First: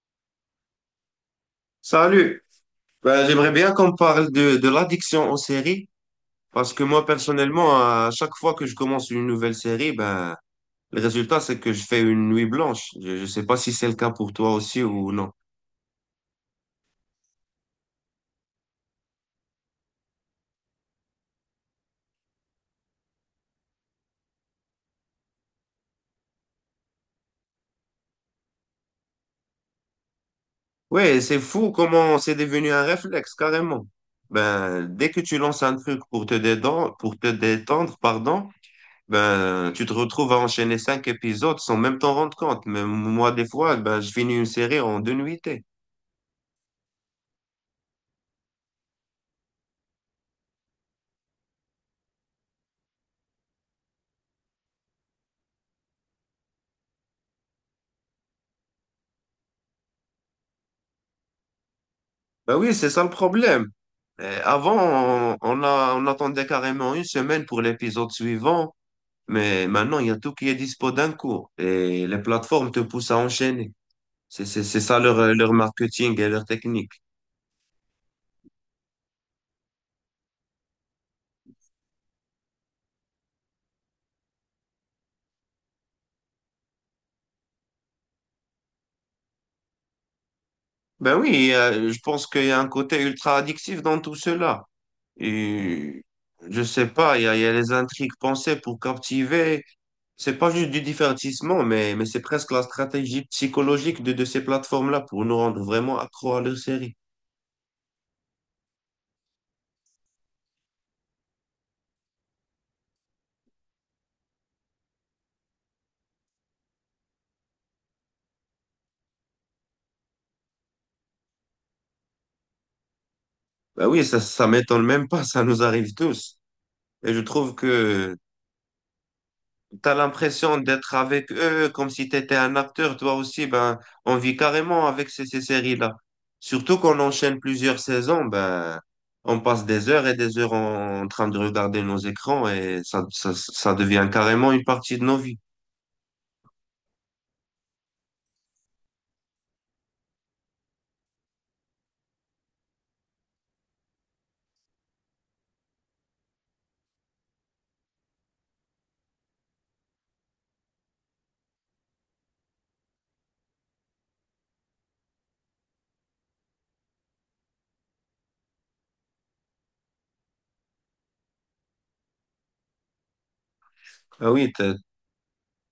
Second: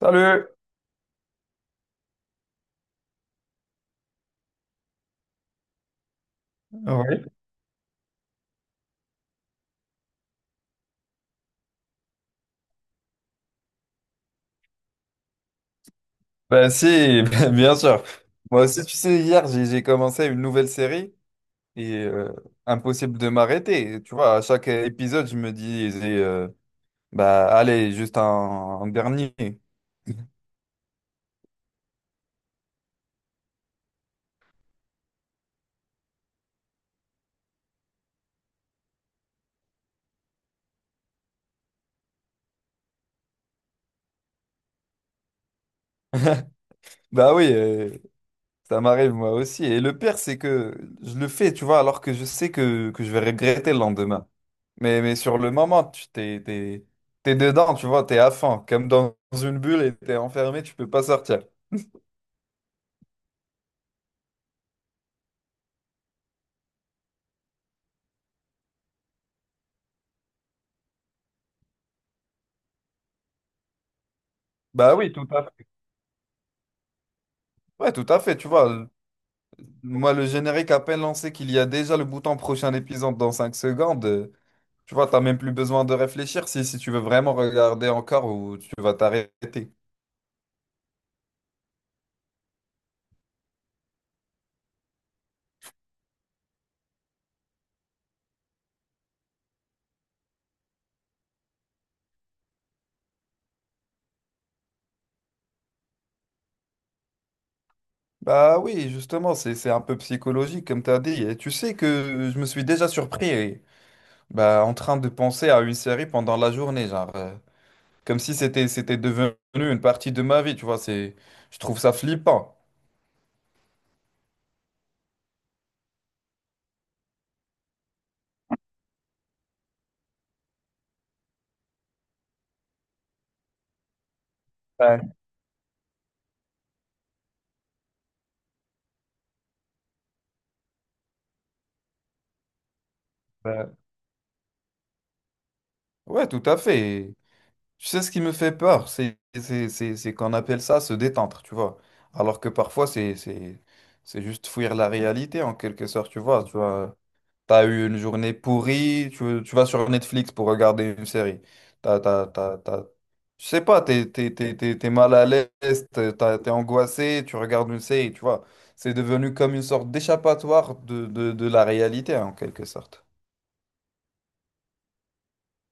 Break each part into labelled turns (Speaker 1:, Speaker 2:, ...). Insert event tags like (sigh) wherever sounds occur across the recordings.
Speaker 1: Salut!
Speaker 2: Salut. Ben, j'aimerais bien qu'on parle de l'addiction aux séries parce que moi
Speaker 1: Oui.
Speaker 2: personnellement, à chaque fois que je commence une nouvelle série, ben, le résultat c'est que je fais une nuit blanche. Je ne sais pas si c'est le cas pour toi aussi ou non.
Speaker 1: Bah si, (laughs) bah, bien sûr. Moi aussi, tu sais, hier, j'ai commencé une nouvelle série et impossible de m'arrêter. Tu vois, à chaque épisode, je me dis, bah allez, juste un dernier.
Speaker 2: Ouais, c'est fou comment c'est devenu un réflexe carrément. Ben, dès que tu lances un truc pour te détendre, pardon, ben, tu te retrouves à enchaîner cinq épisodes sans même t'en rendre compte. Mais moi, des fois, ben, je finis une série en deux nuitées.
Speaker 1: (laughs) Bah oui, ça m'arrive moi aussi. Et le pire, c'est que je le fais, tu vois, alors que je sais que je vais regretter le lendemain. Mais sur le moment, tu t'es dedans, tu vois, t'es à fond, comme dans une bulle et t'es enfermé, tu peux pas sortir.
Speaker 2: Ben oui, c'est ça le problème. Avant, on attendait carrément une semaine pour l'épisode suivant, mais maintenant, il y a tout qui est dispo d'un coup et les plateformes te poussent à enchaîner. C'est
Speaker 1: Bah
Speaker 2: ça
Speaker 1: oui, tout
Speaker 2: leur,
Speaker 1: à
Speaker 2: leur
Speaker 1: fait.
Speaker 2: marketing et leur technique.
Speaker 1: Ouais, tout à fait, tu vois. Moi, le générique à peine lancé qu'il y a déjà le bouton prochain épisode dans 5 secondes, tu vois, t'as même plus besoin de réfléchir si, si tu veux vraiment regarder encore ou tu vas t'arrêter.
Speaker 2: Ben oui, je pense qu'il y a un côté ultra addictif dans tout cela. Et je sais pas, il y a les intrigues pensées pour captiver. C'est pas juste du divertissement, mais c'est presque la stratégie psychologique de ces plateformes-là pour nous rendre vraiment accro à leur série.
Speaker 1: Bah oui, justement, c'est un peu psychologique, comme t'as dit. Et tu sais que je me suis déjà surpris, eh, bah, en train de penser à une série pendant la journée, genre, comme si c'était devenu une partie de ma vie, tu vois, c'est, je trouve ça flippant.
Speaker 2: Bah oui, ça m'étonne même pas, ça nous arrive tous. Et je trouve que tu as l'impression d'être avec eux comme si tu étais un acteur, toi aussi. Ben, on vit carrément avec
Speaker 1: Ouais,
Speaker 2: ces séries-là. Surtout qu'on enchaîne plusieurs saisons, ben, on passe des heures et des heures en train de regarder nos écrans et ça
Speaker 1: ouais.
Speaker 2: devient carrément une partie de nos vies.
Speaker 1: Ouais, tout à fait. Tu sais, ce qui me fait peur, c'est c'est qu'on appelle ça se détendre, tu vois. Alors que parfois, c'est juste fuir la réalité, en quelque sorte, tu vois. Tu vois, t'as eu une journée pourrie, tu vas sur Netflix pour regarder une série. T'as, t'as, t'as, t'as- Je sais pas, t'es mal à l'aise, t'es angoissé, tu regardes une série, tu vois. C'est devenu comme une sorte d'échappatoire de la réalité, en quelque sorte.
Speaker 2: Ah oui, tu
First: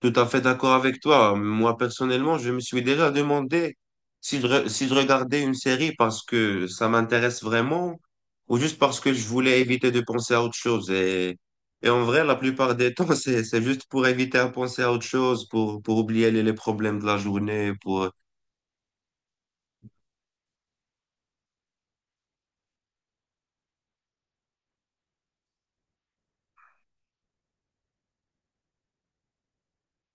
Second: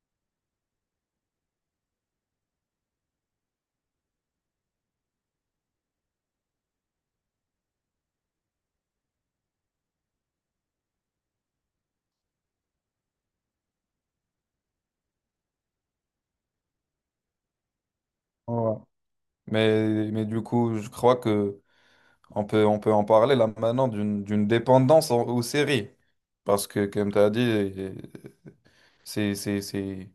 Speaker 2: tout à fait d'accord avec toi. Moi, personnellement, je me suis déjà demandé si si je regardais une série parce que ça m'intéresse vraiment ou juste parce que je voulais éviter de penser à autre chose. Et en vrai, la plupart des temps, (laughs) c'est juste pour éviter à penser à autre chose, pour oublier les problèmes de la journée, pour,
Speaker 1: Ouais. Mais du coup, je crois que... on peut en parler là maintenant d'une dépendance aux séries. Parce que, comme tu as dit, c'est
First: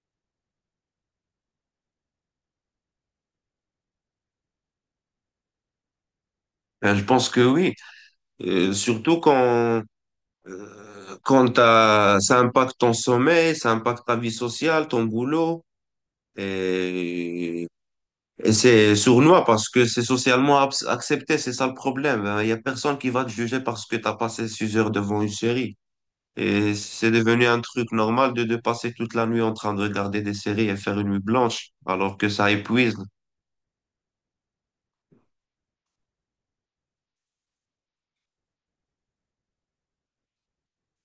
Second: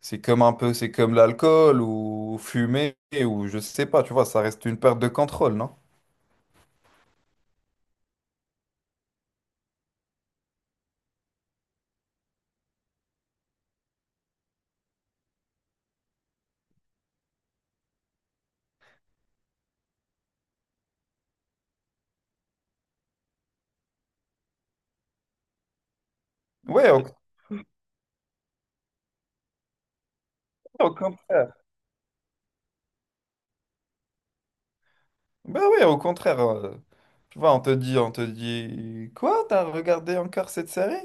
Speaker 1: c'est comme un peu, c'est comme l'alcool ou fumer ou je sais pas, tu vois, ça reste une perte de contrôle, non?
Speaker 2: ben, je pense que oui. Surtout quand, euh, quand ça impacte ton sommeil, ça impacte ta vie sociale, ton boulot. Et Et c'est sournois parce que c'est socialement accepté, c'est ça le problème, hein. Il y a personne qui va te juger parce que t'as passé six heures devant une série. Et
Speaker 1: Ouais,
Speaker 2: c'est devenu un truc normal de passer toute la nuit en train de regarder des séries et
Speaker 1: au
Speaker 2: faire une nuit
Speaker 1: contraire.
Speaker 2: blanche, alors que ça épuise.
Speaker 1: Ben ouais, au contraire. Tu vois, on te dit, quoi, t'as regardé encore cette série?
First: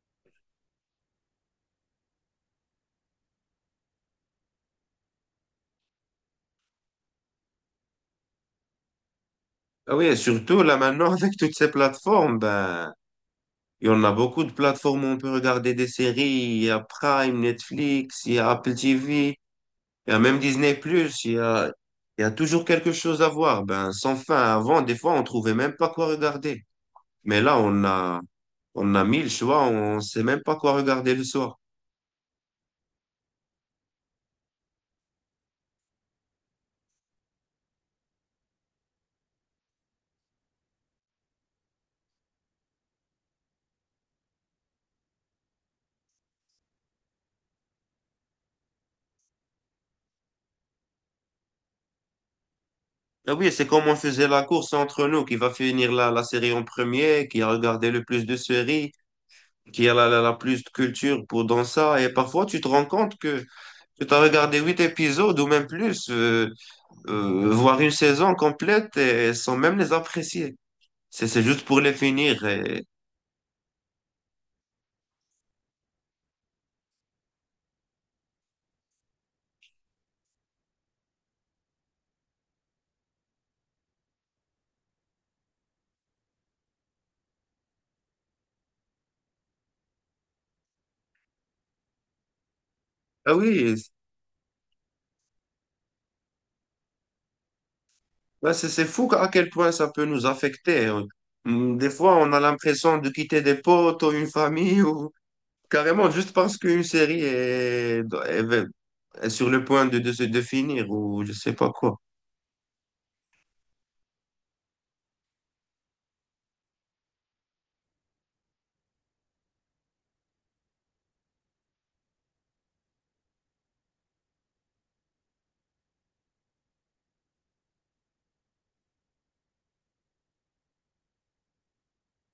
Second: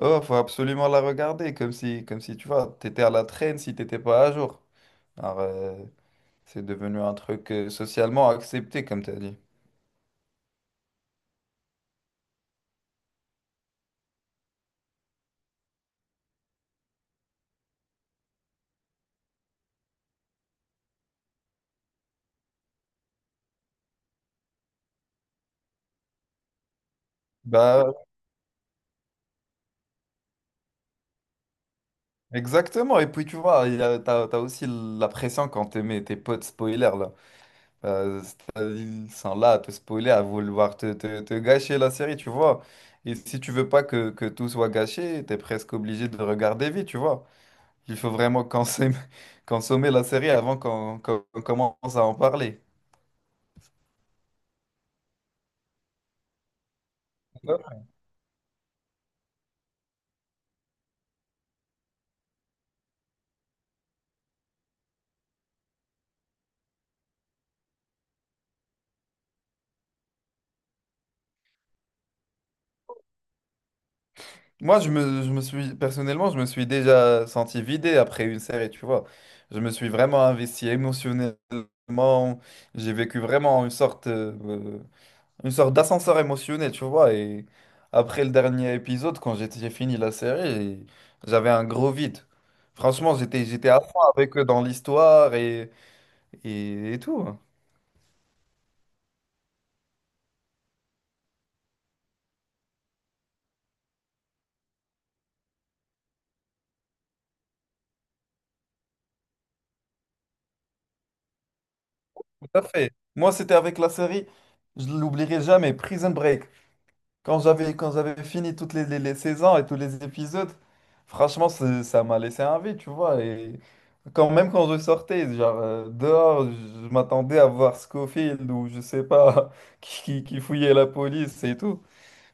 Speaker 1: Oh, faut absolument la regarder, comme si, tu vois, t'étais à la traîne si t'étais pas à jour. C'est devenu un truc socialement accepté, comme tu as dit.
Speaker 2: Ah oui, et surtout là maintenant (laughs) avec toutes ces plateformes, ben, il y en a beaucoup de plateformes où on peut regarder des séries. Il y a Prime, Netflix, il y a Apple TV. Il y a même Disney+, plus, il y a toujours quelque chose à voir. Ben, sans fin, avant, des fois, on trouvait même pas quoi regarder. Mais là,
Speaker 1: Bah,
Speaker 2: on a mille choix, on sait même pas quoi regarder le soir.
Speaker 1: exactement. Et puis, tu vois, il y a, t'as aussi la pression quand tes potes spoilers, là. C'est-à-dire, ils sont là à te spoiler, à vouloir te gâcher la série, tu vois. Et si tu veux pas que tout soit gâché, t'es presque obligé de regarder vite, tu vois. Il faut vraiment consommer, (laughs) consommer la série avant qu'on commence à en parler.
Speaker 2: Ah oui, c'est comme on faisait la course entre nous, qui va finir la série en premier, qui a regardé le plus de séries, qui a la plus de culture pour dans ça. Et parfois, tu te rends compte que tu as regardé huit épisodes ou même plus, voire une saison complète, et sans même les apprécier. C'est juste pour les finir. Et,
Speaker 1: Moi, je me suis, personnellement, je me suis déjà senti vidé après une série, tu vois. Je me suis vraiment investi émotionnellement. J'ai vécu vraiment une sorte d'ascenseur émotionnel, tu vois. Et après le dernier épisode, quand j'ai fini la série, j'avais un gros vide. Franchement,
Speaker 2: ah
Speaker 1: j'étais à
Speaker 2: oui,
Speaker 1: fond avec eux dans l'histoire et, et tout. Hein.
Speaker 2: ouais, c'est fou à quel point ça peut nous affecter, hein. Des fois, on a l'impression de quitter des potes ou une famille ou carrément juste parce qu'une série est- est sur le point de se définir ou je sais pas quoi.
Speaker 1: Tout à fait. Moi, c'était avec la série, je l'oublierai jamais, Prison Break. Quand j'avais fini toutes les saisons et tous les épisodes, franchement, ça m'a laissé un vide, tu vois. Et quand même quand je sortais, genre dehors, je m'attendais à voir Scofield ou je sais pas, (laughs) qui fouillait la police et tout.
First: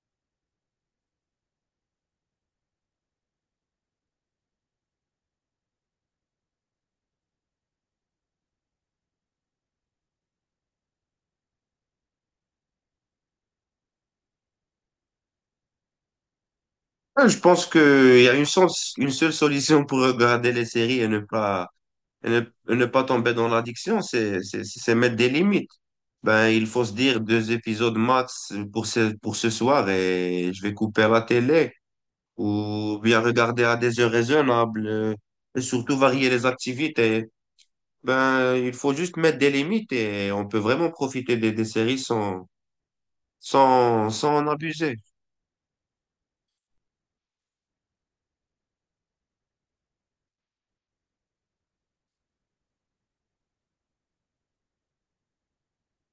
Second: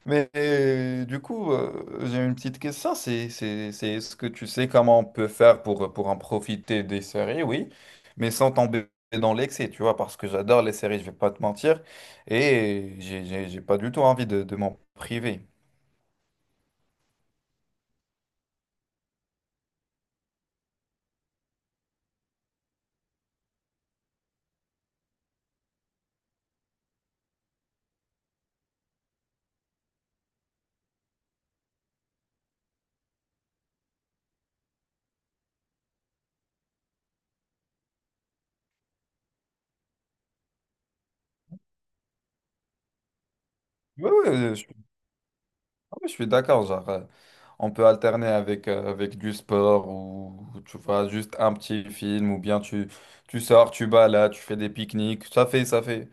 Speaker 1: Mais du coup, j'ai une petite question, c'est est-ce que tu sais comment on peut faire pour en profiter des séries, oui, mais sans tomber dans l'excès, tu vois, parce que j'adore les séries, je vais pas te mentir, et j'ai pas du tout envie de m'en priver.
Speaker 2: Ouais, je pense qu'il y a une seule solution pour regarder les séries et ne, et ne pas tomber dans l'addiction, c'est mettre des limites. Ben, il faut se dire deux épisodes max pour pour ce soir et je vais couper la télé, ou bien regarder à des heures raisonnables, et surtout varier les activités. Ben, il faut juste mettre des limites et on peut vraiment profiter des séries sans, sans,
Speaker 1: Oui, oui,
Speaker 2: sans en
Speaker 1: je, suis
Speaker 2: abuser.
Speaker 1: ah ouais, je suis d'accord, genre, on peut alterner avec, avec du sport, ou tu vois, juste un petit film, ou bien tu, tu sors, tu balades, tu fais des pique-niques, ça fait.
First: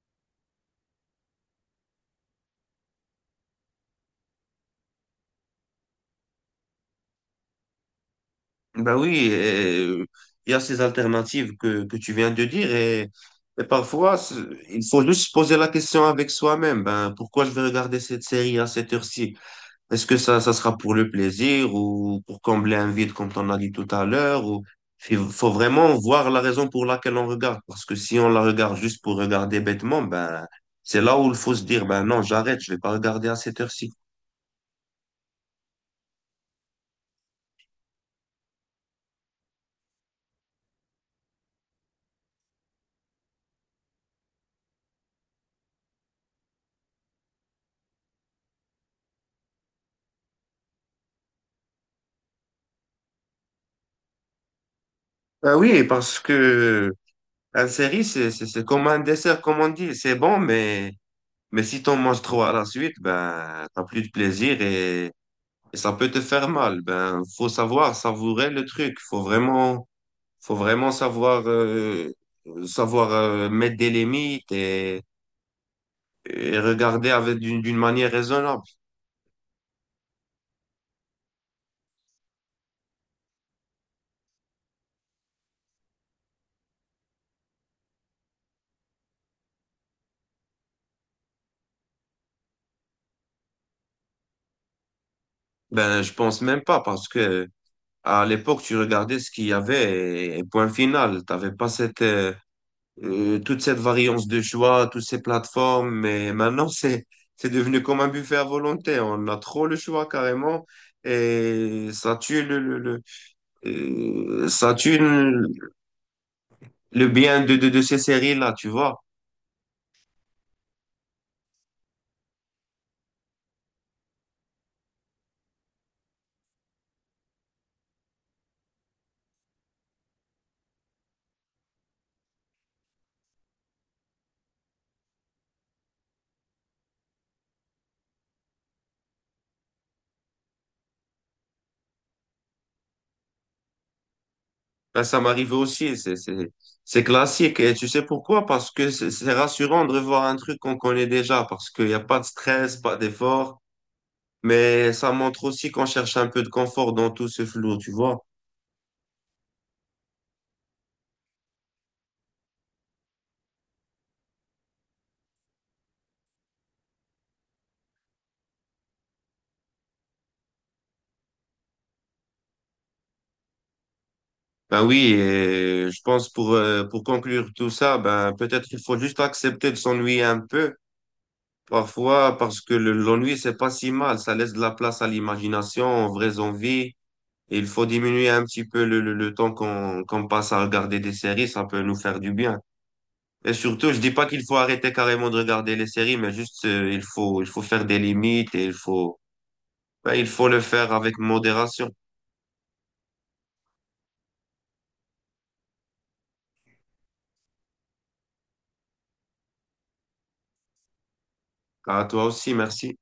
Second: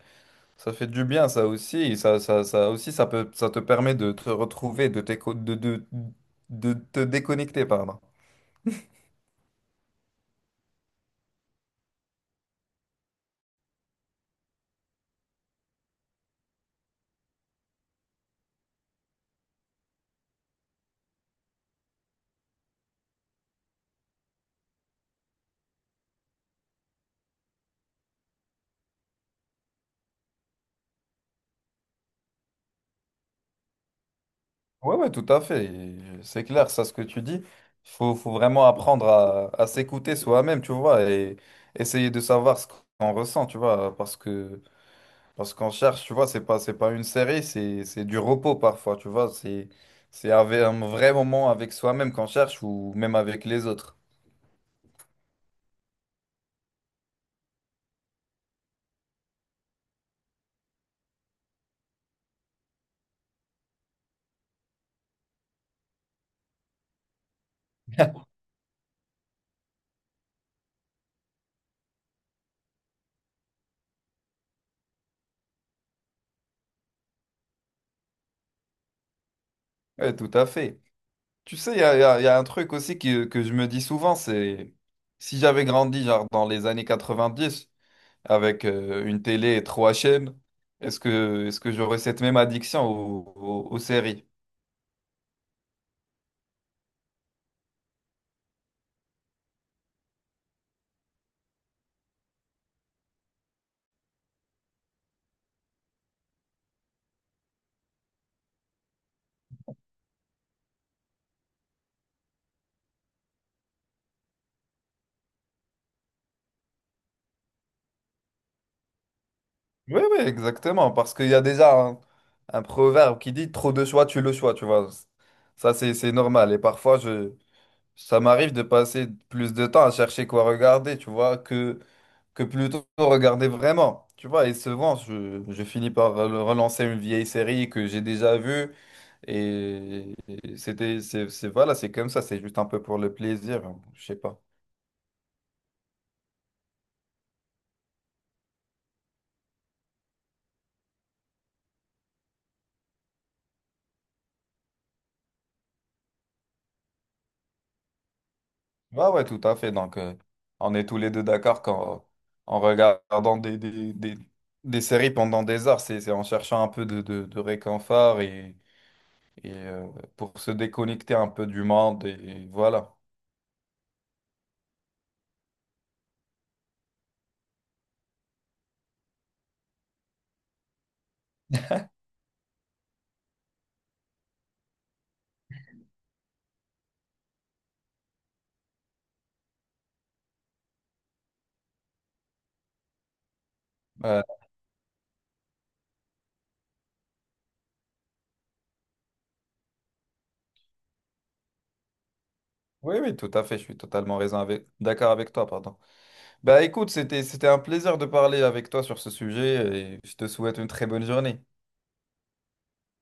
Speaker 1: Ça fait du bien, ça aussi. Ça aussi, ça peut, ça te permet de te retrouver, de te déconnecter, pardon.
Speaker 2: Ben oui, et, euh, il y a ces alternatives que tu viens de dire et parfois, il faut juste se poser la question avec soi-même. Ben, pourquoi je vais regarder cette série à cette heure-ci? Est-ce que ça sera pour le plaisir ou pour combler un vide comme on a dit tout à l'heure ou il faut vraiment voir la raison pour laquelle on regarde parce que si on la regarde juste pour regarder bêtement, ben c'est là où il faut se dire, ben non, j'arrête, je vais pas regarder à cette heure-ci.
Speaker 1: Ouais, ouais, tout à fait. Et c'est clair, ça, ce que tu dis. Faut vraiment apprendre à s'écouter soi-même, tu vois, et essayer de savoir ce qu'on ressent, tu vois, parce que, parce qu'on cherche, tu vois, c'est pas une série, c'est du repos parfois, tu vois. C'est, un vrai moment avec soi-même qu'on cherche ou même avec les autres.
Speaker 2: Ben oui, parce que un série c'est comme un dessert comme on dit, c'est bon, mais si t'en manges trop à la suite, ben t'as plus de plaisir et ça peut te faire mal. Ben faut savoir savourer le truc, faut vraiment savoir, savoir mettre des limites et regarder avec d'une manière raisonnable.
Speaker 1: Ouais, tout à fait. Tu sais, il y a un truc aussi que je me dis souvent, c'est si j'avais grandi genre dans les années 90 avec une télé et trois chaînes, est-ce que j'aurais cette même addiction aux séries?
Speaker 2: Ben, je pense même pas parce que à l'époque, tu regardais ce qu'il y avait et point final. T'avais pas cette, toute cette variance de choix, toutes ces plateformes. Mais maintenant, (laughs) c'est devenu comme un buffet à volonté. On a trop le choix carrément. Et ça tue ça tue le bien de ces séries-là, tu vois.
Speaker 1: Oui, oui, exactement, parce qu'il y a déjà un proverbe qui dit trop de choix, tu le choix, tu vois. Ça, c'est normal. Et parfois, je, ça m'arrive de passer plus de temps à chercher quoi regarder, tu vois, que plutôt regarder vraiment. Tu vois, et souvent, je finis par relancer une vieille série que j'ai déjà vue. Et voilà, c'est comme ça, c'est juste un peu pour le plaisir. Je sais pas.
Speaker 2: Ben, ça m'arrive aussi, c'est classique. Et tu sais pourquoi? Parce que c'est rassurant de revoir un truc qu'on connaît déjà, parce qu'il n'y a pas de stress, pas d'effort, mais ça montre aussi qu'on cherche un peu de confort dans tout ce flou, tu vois?
Speaker 1: Ouais, ouais, tout à fait. Donc, on est tous les deux d'accord qu'en en regardant des séries pendant des heures, c'est en cherchant un peu de réconfort et pour se déconnecter un peu du monde. Et, voilà.
Speaker 2: Ben oui, et je pense pour conclure tout ça, ben peut-être qu'il faut juste accepter de s'ennuyer un peu, parfois, parce que l'ennui, c'est pas si mal, ça laisse de la place à l'imagination, aux vraies envies. Et il faut diminuer un petit peu le temps qu'on passe à regarder des séries, ça peut nous faire du bien. Et surtout, je dis
Speaker 1: Euh,
Speaker 2: pas qu'il faut arrêter carrément de regarder les séries, mais juste il faut faire des limites et il faut ben, il faut le faire avec modération.
Speaker 1: oui, oui, tout à fait. Je suis totalement raison avec, d'accord avec toi, pardon. Bah écoute, c'était un plaisir de parler avec toi sur ce sujet et je te souhaite une très bonne journée.
Speaker 2: À toi aussi, merci.